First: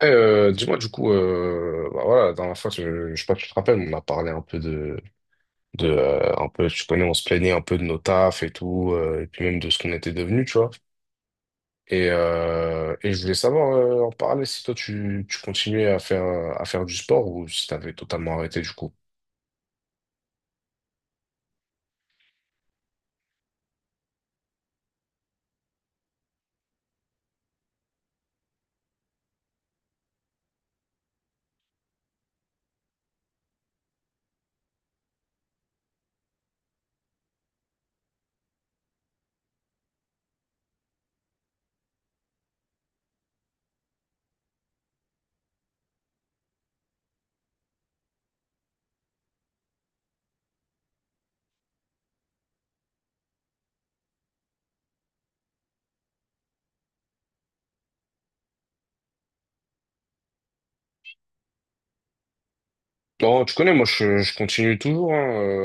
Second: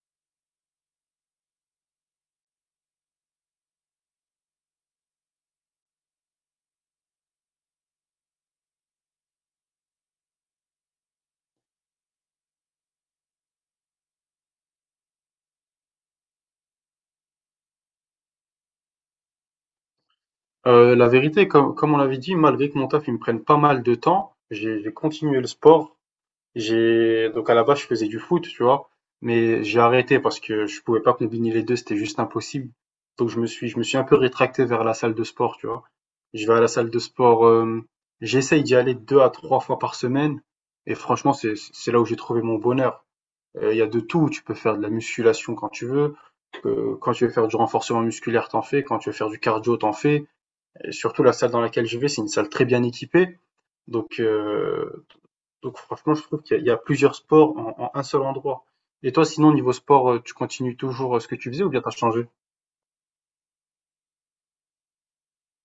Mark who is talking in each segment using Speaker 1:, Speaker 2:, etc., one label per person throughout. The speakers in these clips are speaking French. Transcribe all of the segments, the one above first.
Speaker 1: Dis-moi du coup, bah voilà, la dernière fois, je sais pas si tu te rappelles, on a parlé un peu de un peu, tu connais, on se plaignait un peu de nos tafs et tout, et puis même de ce qu'on était devenus, tu vois. Et je voulais savoir en parler si toi tu continuais à faire du sport ou si t'avais totalement arrêté du coup.
Speaker 2: La vérité, comme on l'avait dit, malgré que mon taf, il me prenne pas mal de temps, j'ai continué le sport. J'ai donc à la base, je faisais du foot, tu vois? Mais j'ai arrêté parce que je pouvais pas combiner les 2, c'était juste impossible. Donc je me suis un peu rétracté vers la salle de sport, tu vois? Je vais à la salle de sport, j'essaye d'y aller 2 à 3 fois par semaine et franchement, c'est là où j'ai trouvé mon bonheur. Il y a de tout, tu peux faire de la musculation quand tu veux faire du renforcement musculaire, t'en fais, quand tu veux faire du cardio, t'en fais. Et surtout, la salle dans laquelle je vais, c'est une salle très bien équipée. Donc, euh, donc franchement, je trouve il y a plusieurs sports en un seul endroit. Et toi, sinon, niveau sport, tu continues toujours ce que tu faisais ou bien t'as changé?
Speaker 1: Non, tu connais, moi je continue toujours, hein.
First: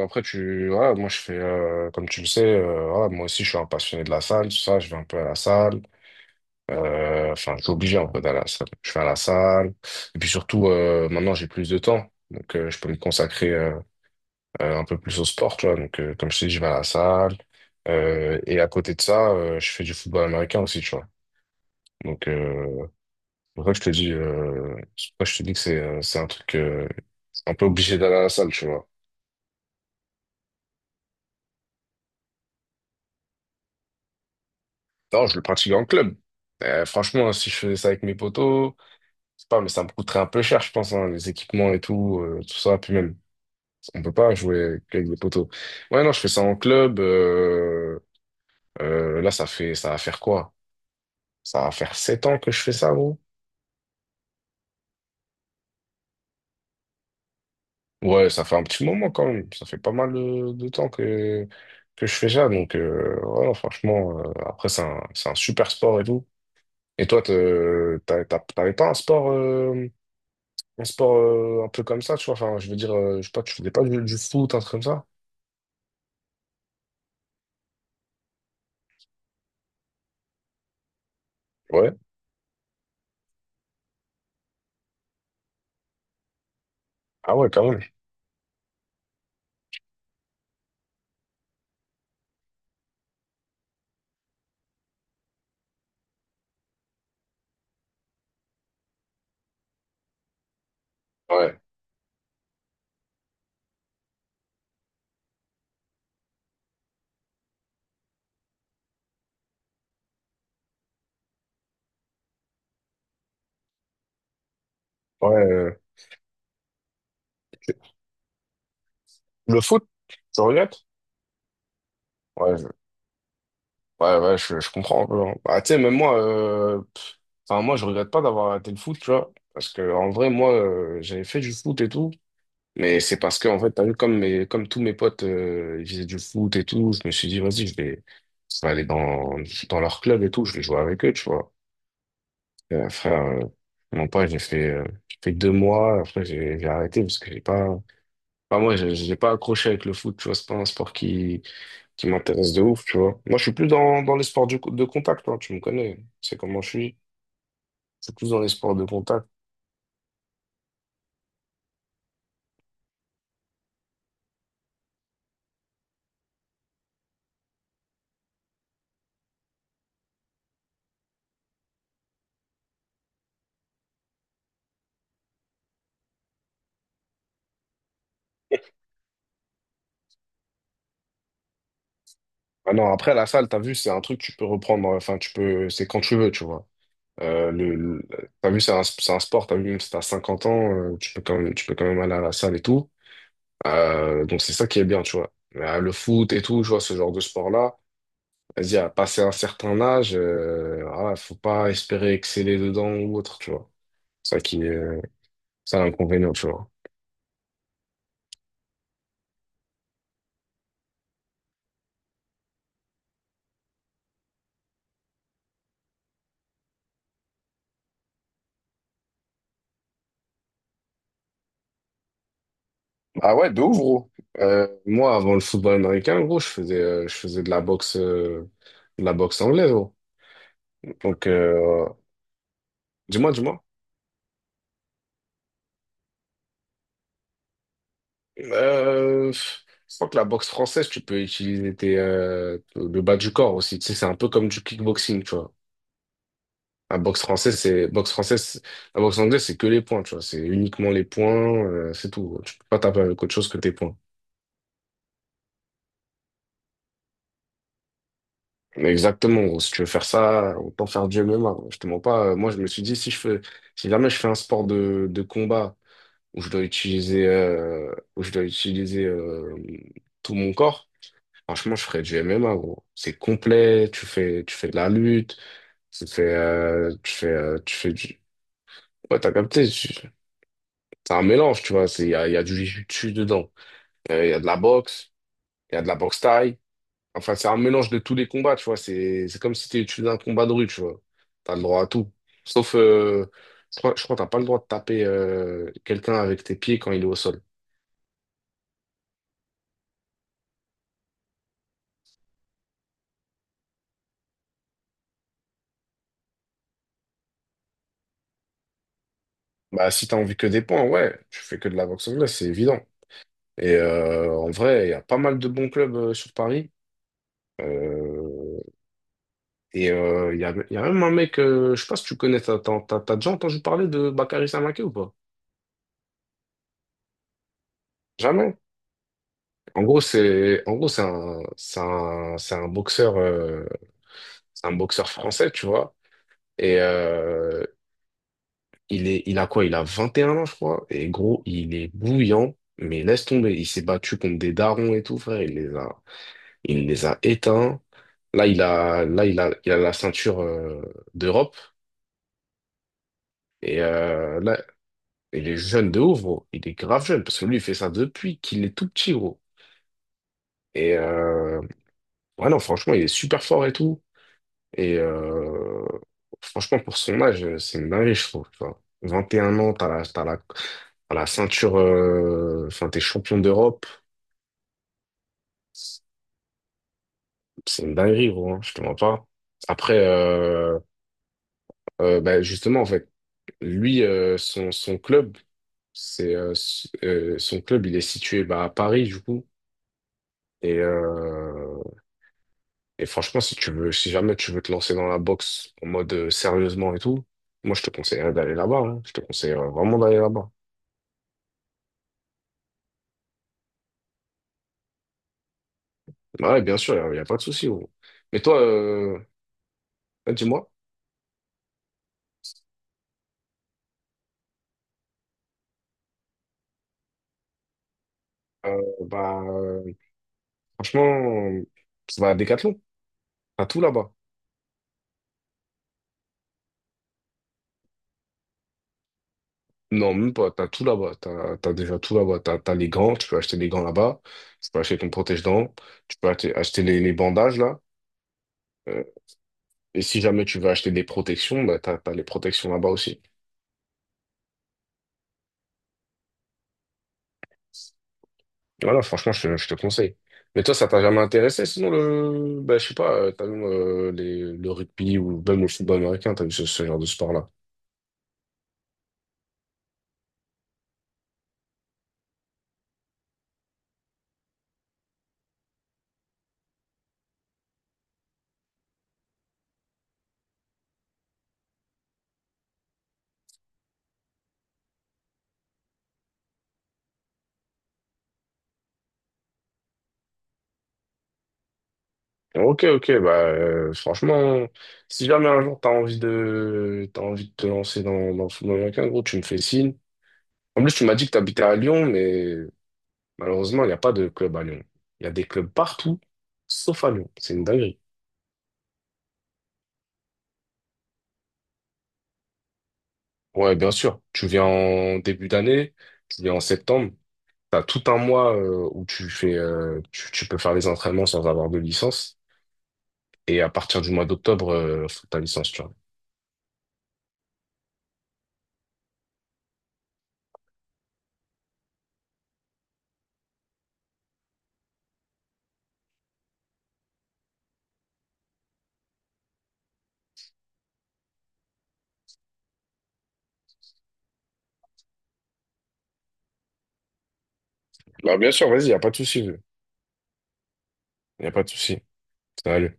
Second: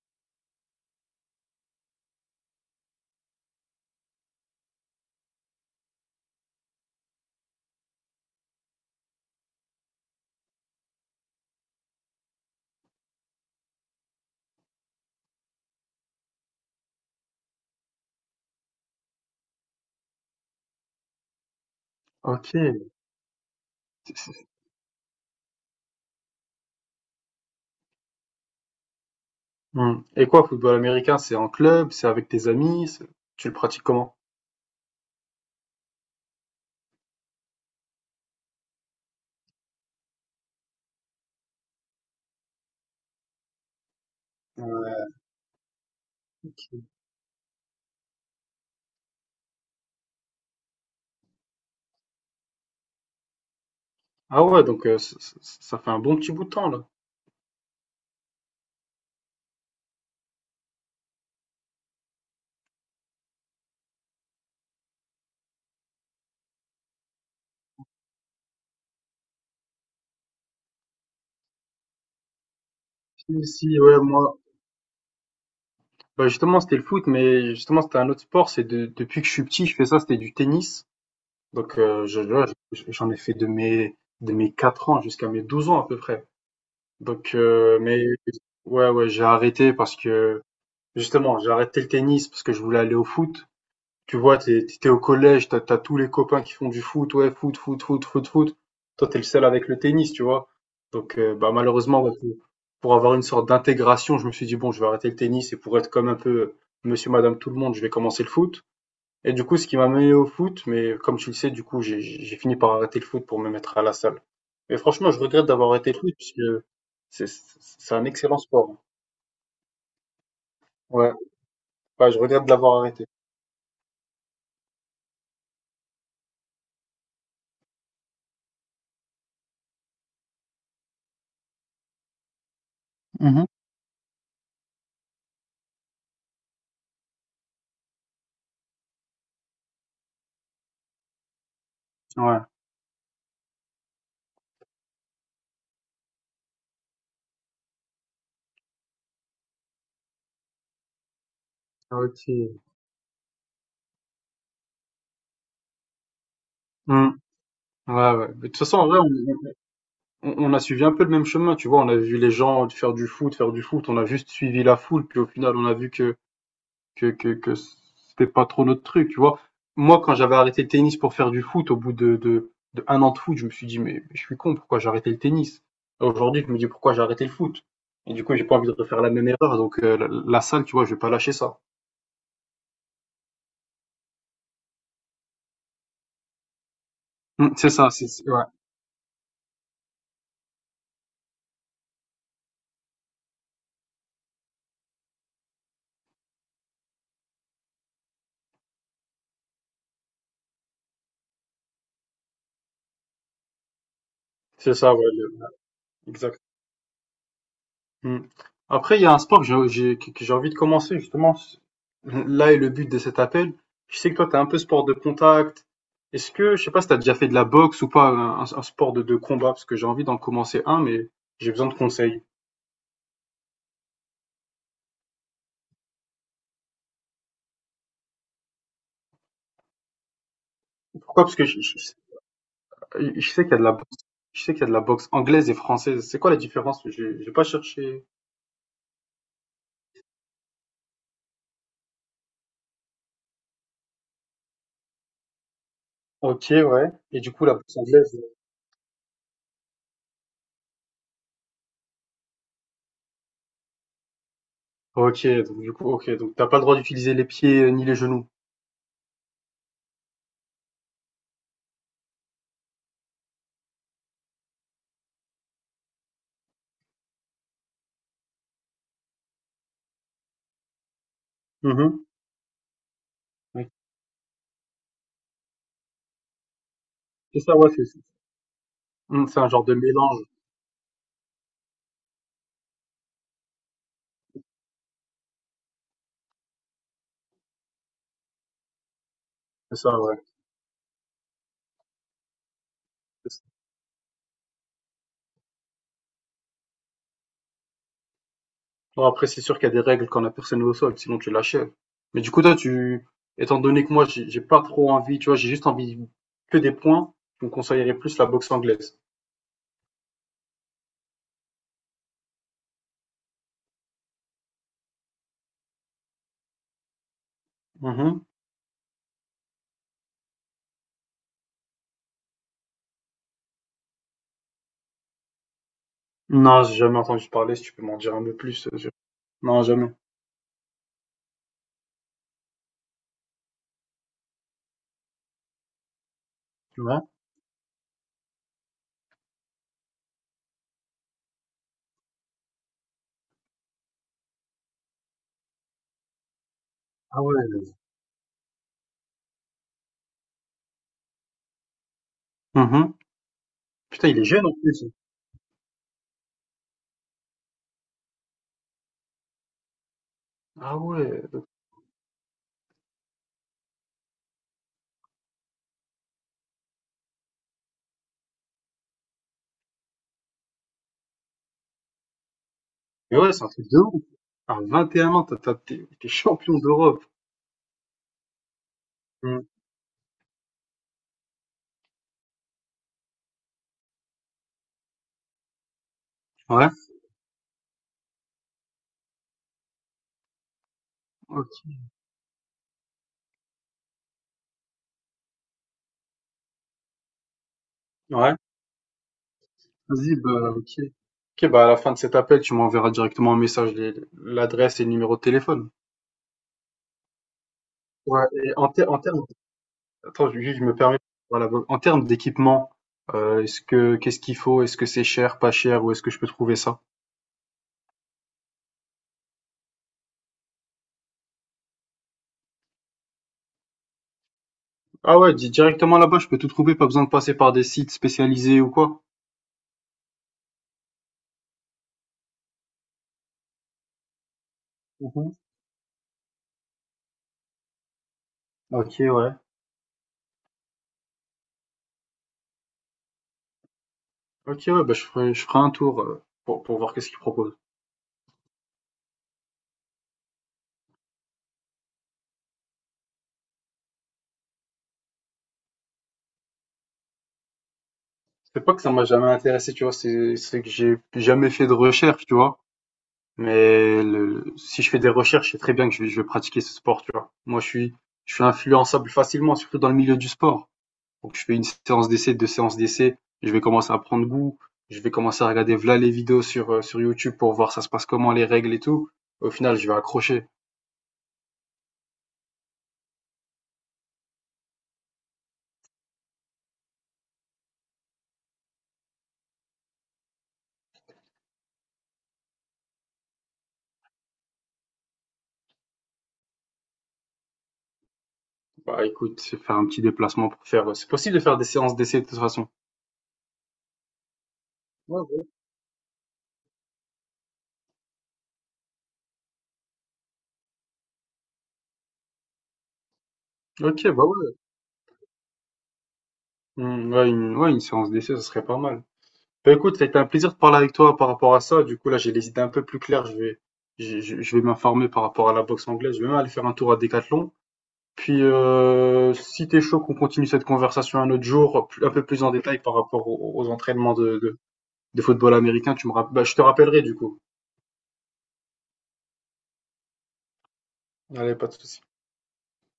Speaker 1: Après, voilà, moi je fais, comme tu le sais, voilà, moi aussi je suis un passionné de la salle, tout ça, je vais un peu à la salle. Enfin, je suis obligé en fait à la salle. Je vais à la salle. Et puis surtout, maintenant j'ai plus de temps. Donc je peux me consacrer un peu plus au sport, tu vois. Donc comme je t'ai dit, je vais à la salle. Et à côté de ça, je fais du football américain aussi, tu vois. Donc
Speaker 2: Ok.
Speaker 1: euh, c'est pour ça que je te dis, c'est pour ça que je te dis que c'est un truc un peu obligé d'aller à la salle, tu vois.
Speaker 2: Hmm. Et quoi, football américain, c'est en club, c'est avec tes amis, tu le pratiques comment?
Speaker 1: Non, je le pratique en club. Franchement, si je faisais ça avec mes potos, c'est pas, mais ça me coûterait un peu cher, je pense, hein, les équipements et tout, tout ça, puis même. On peut pas jouer avec des poteaux. Ouais, non, je fais ça en club. Là, ça fait, ça va faire quoi? Ça va faire sept ans que je fais ça, gros.
Speaker 2: Ah ouais, donc euh, ça fait un bon petit bout de temps là.
Speaker 1: Ouais, ça fait un petit moment quand même. Ça fait pas mal de temps que je fais ça. Donc, ouais, non, franchement, après, c'est un super sport et tout. Et toi, t'avais pas un sport, un peu comme ça, tu vois? Enfin, je veux dire, je sais
Speaker 2: Si,
Speaker 1: pas, tu faisais
Speaker 2: si,
Speaker 1: pas
Speaker 2: ouais,
Speaker 1: du
Speaker 2: moi,
Speaker 1: foot, un truc comme ça?
Speaker 2: bah justement, c'était le foot, mais justement, c'était un autre sport. C'est depuis que je suis petit, je fais ça, c'était du tennis. Donc,
Speaker 1: Ouais.
Speaker 2: euh, là, j'en ai fait de mes 4 ans jusqu'à mes 12 ans à peu près. Donc,
Speaker 1: Ah ouais, quand même.
Speaker 2: mais ouais, ouais, j'ai arrêté parce que justement, j'ai arrêté le tennis parce que je voulais aller au foot. Tu vois, t'es au collège, t'as tous les copains qui font du foot, ouais, foot, foot, foot, foot, foot. Toi, t'es le seul avec le tennis, tu vois. Donc, bah,
Speaker 1: Ouais.
Speaker 2: malheureusement, ouais, pour avoir une sorte d'intégration, je me suis dit, bon, je vais arrêter le tennis et pour être comme un peu monsieur, madame, tout le monde, je vais commencer le foot. Et du coup, ce qui m'a mené au foot, mais comme tu le sais, du coup, j'ai fini par arrêter le foot pour me mettre à la salle. Mais franchement, je
Speaker 1: Ouais.
Speaker 2: regrette d'avoir
Speaker 1: euh,
Speaker 2: arrêté le foot parce que c'est un excellent sport.
Speaker 1: Le foot, tu regrettes?
Speaker 2: Ouais, ouais, je regrette de
Speaker 1: Ouais,
Speaker 2: l'avoir arrêté.
Speaker 1: ouais, ouais, je comprends un peu, hein. Bah, tu sais, même moi, enfin, moi, je regrette pas d'avoir arrêté le foot, tu vois. Parce que, en vrai, moi, j'avais fait du foot et tout. Mais c'est parce
Speaker 2: Mhm.
Speaker 1: que, en fait, t'as vu, comme tous mes potes, ils faisaient du foot et tout, je me suis dit, vas-y, je vais aller dans leur club et tout, je vais jouer avec eux, tu vois.
Speaker 2: Ouais.
Speaker 1: Et, frère, non pas, j'ai fait deux mois, après, j'ai arrêté parce que j'ai pas, enfin, moi, j'ai pas accroché avec le foot, tu vois, c'est pas un sport
Speaker 2: Ah,
Speaker 1: qui m'intéresse
Speaker 2: ok.
Speaker 1: de ouf, tu vois. Moi, je suis plus dans les sports de contact, hein, tu me connais, c'est comment je suis.
Speaker 2: Hmm.
Speaker 1: Je
Speaker 2: Ouais,
Speaker 1: suis
Speaker 2: ouais.
Speaker 1: plus dans
Speaker 2: Mais de
Speaker 1: les
Speaker 2: toute
Speaker 1: sports
Speaker 2: façon,
Speaker 1: de
Speaker 2: en vrai,
Speaker 1: contact.
Speaker 2: on a suivi un peu le même chemin, tu vois. On a vu les gens faire du foot, faire du foot. On a juste suivi la foule, puis au final, on a vu que c'était pas trop notre truc, tu vois. Moi, quand j'avais arrêté le tennis pour faire du foot, au bout de un an de foot, je me suis dit, mais, je suis con, pourquoi j'ai arrêté le tennis? Aujourd'hui, je me dis, pourquoi j'ai arrêté le foot? Et du coup, j'ai pas envie de refaire la même erreur, donc euh, la salle, tu vois, je vais pas lâcher ça.
Speaker 1: Ah non, après, la salle, t'as vu, c'est un truc que tu peux reprendre, enfin, tu peux, c'est quand tu veux, tu vois.
Speaker 2: Mm,
Speaker 1: Euh,
Speaker 2: c'est
Speaker 1: le,
Speaker 2: ça,
Speaker 1: le-
Speaker 2: ouais.
Speaker 1: T'as vu, c'est un sport, t'as vu, même si t'as 50 ans, tu peux quand même, tu peux quand même aller à la salle et tout. Donc, c'est ça qui est bien, tu vois. Le foot et tout, tu vois, ce genre de sport-là. Vas-y, à passer un certain âge, voilà, faut pas espérer exceller dedans ou autre, tu vois. C'est Ça qui
Speaker 2: C'est
Speaker 1: est,
Speaker 2: ça, ouais,
Speaker 1: Ça, l'inconvénient,
Speaker 2: exact.
Speaker 1: tu vois.
Speaker 2: Mmh. Après, il y a un sport que j'ai envie de commencer, justement. Là est le but de cet appel. Je sais que toi, tu es un peu sport de contact. Je sais pas si tu as déjà fait de la boxe ou pas, un sport de combat, parce que j'ai envie d'en commencer un, mais j'ai besoin de conseils.
Speaker 1: Ah ouais, de ouf, gros. Moi, avant le football américain, gros, je faisais de la boxe anglaise, gros.
Speaker 2: Pourquoi?
Speaker 1: Donc,
Speaker 2: Parce que
Speaker 1: dis-moi,
Speaker 2: je sais qu'il y a
Speaker 1: dis-moi.
Speaker 2: de la boxe, je sais qu'il y a de la boxe anglaise et française. C'est quoi la différence? J'ai pas cherché.
Speaker 1: Je crois que la boxe française, tu peux utiliser le bas du corps aussi. Tu sais, c'est un peu comme du kickboxing, tu vois.
Speaker 2: Ok, ouais.
Speaker 1: La
Speaker 2: Et
Speaker 1: boxe
Speaker 2: du coup, la
Speaker 1: française,
Speaker 2: boxe
Speaker 1: c'est boxe
Speaker 2: anglaise.
Speaker 1: française, la boxe anglaise, c'est que les points, tu vois. C'est uniquement les points, c'est tout, gros. Tu peux pas taper avec autre chose que tes points.
Speaker 2: Ok, donc du coup, ok. Donc t'as pas le droit d'utiliser les pieds ni les genoux.
Speaker 1: Mais exactement, gros. Si tu veux faire ça, autant faire du MMA, gros. Je te mens pas. Moi, je me suis dit, si jamais je fais un sport de combat où je dois utiliser, tout mon corps, franchement, je ferais
Speaker 2: Mhm.
Speaker 1: du MMA, gros. C'est
Speaker 2: Ouais.
Speaker 1: complet. Tu fais de la lutte. Tu fais,
Speaker 2: C'est ça, ouais.
Speaker 1: tu fais du. Ouais, t'as
Speaker 2: C'est un genre
Speaker 1: capté.
Speaker 2: de mélange.
Speaker 1: C'est un mélange, tu vois. C'est, il y a du jiu-jitsu dedans. Il y a de la boxe, il y a de la boxe thaï. Enfin, c'est un mélange de tous les combats, tu vois. C'est comme si
Speaker 2: C'est
Speaker 1: tu
Speaker 2: ça,
Speaker 1: faisais
Speaker 2: ouais.
Speaker 1: un combat de rue, tu vois. T'as le droit à tout. Sauf,
Speaker 2: C'est ça.
Speaker 1: je crois que t'as pas le droit de taper quelqu'un avec tes pieds quand il est au sol.
Speaker 2: Bon, après, c'est sûr qu'il y a des règles quand la personne est au sol, sinon tu l'achèves. Mais du coup, toi, tu, étant donné que moi, j'ai pas trop envie, tu vois, j'ai juste envie que des points, tu me conseillerais plus la boxe anglaise.
Speaker 1: Bah, si t'as envie que des points, ouais, tu fais que de la boxe anglaise, c'est évident. Et en vrai, il y a pas mal de bons clubs sur Paris.
Speaker 2: Mhm.
Speaker 1: Euh, il y a, il y a même un mec, je sais pas si tu connais, t'as déjà entendu parler de Bakary Samaké ou pas?
Speaker 2: Non, j'ai jamais entendu parler, si tu peux m'en dire un peu
Speaker 1: Jamais?
Speaker 2: plus. Non,
Speaker 1: En
Speaker 2: jamais.
Speaker 1: gros, c'est un c'est un c'est un boxeur français, tu vois. Et
Speaker 2: Ouais.
Speaker 1: euh, il a quoi? Il a 21 ans, je crois. Et gros, il est bouillant, mais laisse tomber, il s'est battu contre des darons et tout, frère, il les a
Speaker 2: Ah ouais.
Speaker 1: éteints. Là, il a il a la ceinture d'Europe
Speaker 2: Mhm.
Speaker 1: et
Speaker 2: Putain, il est
Speaker 1: euh,
Speaker 2: jeune en
Speaker 1: là,
Speaker 2: plus.
Speaker 1: il est jeune de ouf, gros. Il est grave jeune parce que lui, il fait ça depuis qu'il est tout petit, gros.
Speaker 2: Ah
Speaker 1: Et
Speaker 2: ouais.
Speaker 1: euh, ouais, non, franchement, il est super fort et tout. Et euh, Franchement, pour son âge, c'est une dinguerie, je trouve, tu vois. 21 ans, t'as la ceinture, enfin, t'es
Speaker 2: Mais ouais,
Speaker 1: champion
Speaker 2: c'est un truc de
Speaker 1: d'Europe.
Speaker 2: ouf. À 21 ans, t'es champion d'Europe.
Speaker 1: C'est une dinguerie, gros, hein, je te mens pas.
Speaker 2: Mhm.
Speaker 1: Après, euh, Justement, en fait, lui, son club, c'est,
Speaker 2: Ouais.
Speaker 1: son club, il est situé bah, à Paris, du coup. Et,
Speaker 2: Ok.
Speaker 1: euh, et franchement, si tu veux, si jamais tu veux te lancer dans la boxe en mode sérieusement et tout, moi, je te conseillerais
Speaker 2: Ouais.
Speaker 1: d'aller là-bas, hein. Je te conseille vraiment
Speaker 2: Vas-y,
Speaker 1: d'aller
Speaker 2: bah,
Speaker 1: là-bas.
Speaker 2: ok. Ok, bah, à la fin de cet appel, tu m'enverras directement un message, l'adresse et le numéro de téléphone.
Speaker 1: Bah ouais, bien sûr, y a pas de souci, gros.
Speaker 2: Ouais,
Speaker 1: Mais
Speaker 2: et
Speaker 1: toi,
Speaker 2: en termes, attends, juste, je
Speaker 1: dis-moi,
Speaker 2: me permets, voilà, en termes d'équipement, qu'est-ce qu'il faut? Est-ce que c'est cher, pas cher, où est-ce que je peux trouver ça?
Speaker 1: euh, bah, euh, franchement, tu vas à Decathlon, t'as tout là-bas.
Speaker 2: Ah ouais, directement là-bas, je peux tout trouver, pas besoin de passer par des sites spécialisés ou quoi?
Speaker 1: Non, même pas, t'as tout là-bas, t'as déjà tout là-bas. T'as, t'as les gants, tu peux acheter les gants là-bas, tu peux acheter ton
Speaker 2: Mhm.
Speaker 1: protège-dents, acheter les bandages là.
Speaker 2: Ok,
Speaker 1: Euh,
Speaker 2: ouais.
Speaker 1: et si jamais tu veux acheter des protections, bah, t'as les protections là-bas aussi.
Speaker 2: Ok, ouais, bah, je ferai un tour, pour voir qu'est-ce qu'ils proposent.
Speaker 1: Voilà, franchement, je te conseille. Mais toi, ça t'a jamais intéressé, sinon le, bah, je sais pas, t'as vu le rugby ou même le football américain, t'as vu ce genre de sport-là.
Speaker 2: C'est pas que ça m'a jamais intéressé, tu vois, c'est que j'ai jamais fait de recherche, tu vois. Mais le, si je fais des recherches, je sais très bien que je vais pratiquer ce sport, tu vois. Moi, je suis influençable facilement, surtout dans le milieu du sport. Donc, je fais une séance d'essai, deux séances d'essai, je vais commencer à prendre goût, je vais commencer à regarder voilà les vidéos sur YouTube pour voir ça se passe comment, les règles et tout. Au final, je vais accrocher.
Speaker 1: Ok, ok, bah franchement, si jamais un jour t'as envie de te lancer dans le football américain, gros, tu me fais signe. En plus, tu m'as dit que t'habitais à Lyon, mais malheureusement, il n'y a pas de club à Lyon. Il y a des clubs partout, sauf à Lyon. C'est une dinguerie.
Speaker 2: Bah, écoute, je vais faire un petit déplacement pour faire, c'est possible de faire des séances d'essai de toute façon.
Speaker 1: Ouais, bien sûr. Tu viens en
Speaker 2: Ouais, ouais.
Speaker 1: début d'année, tu viens en septembre. T'as tout un mois où tu fais, tu peux faire les entraînements sans avoir de licence. Et à partir
Speaker 2: Ok,
Speaker 1: du mois
Speaker 2: bah ouais.
Speaker 1: d'octobre, faut ta licence, tu vois.
Speaker 2: Hmm, ouais, une séance d'essai, ça serait pas mal. Bah écoute, ça a été un plaisir de parler avec toi par rapport à ça. Du coup, là, j'ai les idées un peu plus claires. Je vais m'informer par rapport à la boxe anglaise. Je vais même aller faire un tour à Decathlon. Puis, si t'es chaud, qu'on continue cette conversation un autre jour, un peu plus en détail par rapport aux entraînements de football américain, bah, je te rappellerai du coup.
Speaker 1: Bah, bien sûr, vas-y, y a pas de souci. Y a
Speaker 2: Allez,
Speaker 1: pas
Speaker 2: pas
Speaker 1: de
Speaker 2: de souci.
Speaker 1: souci. Salut.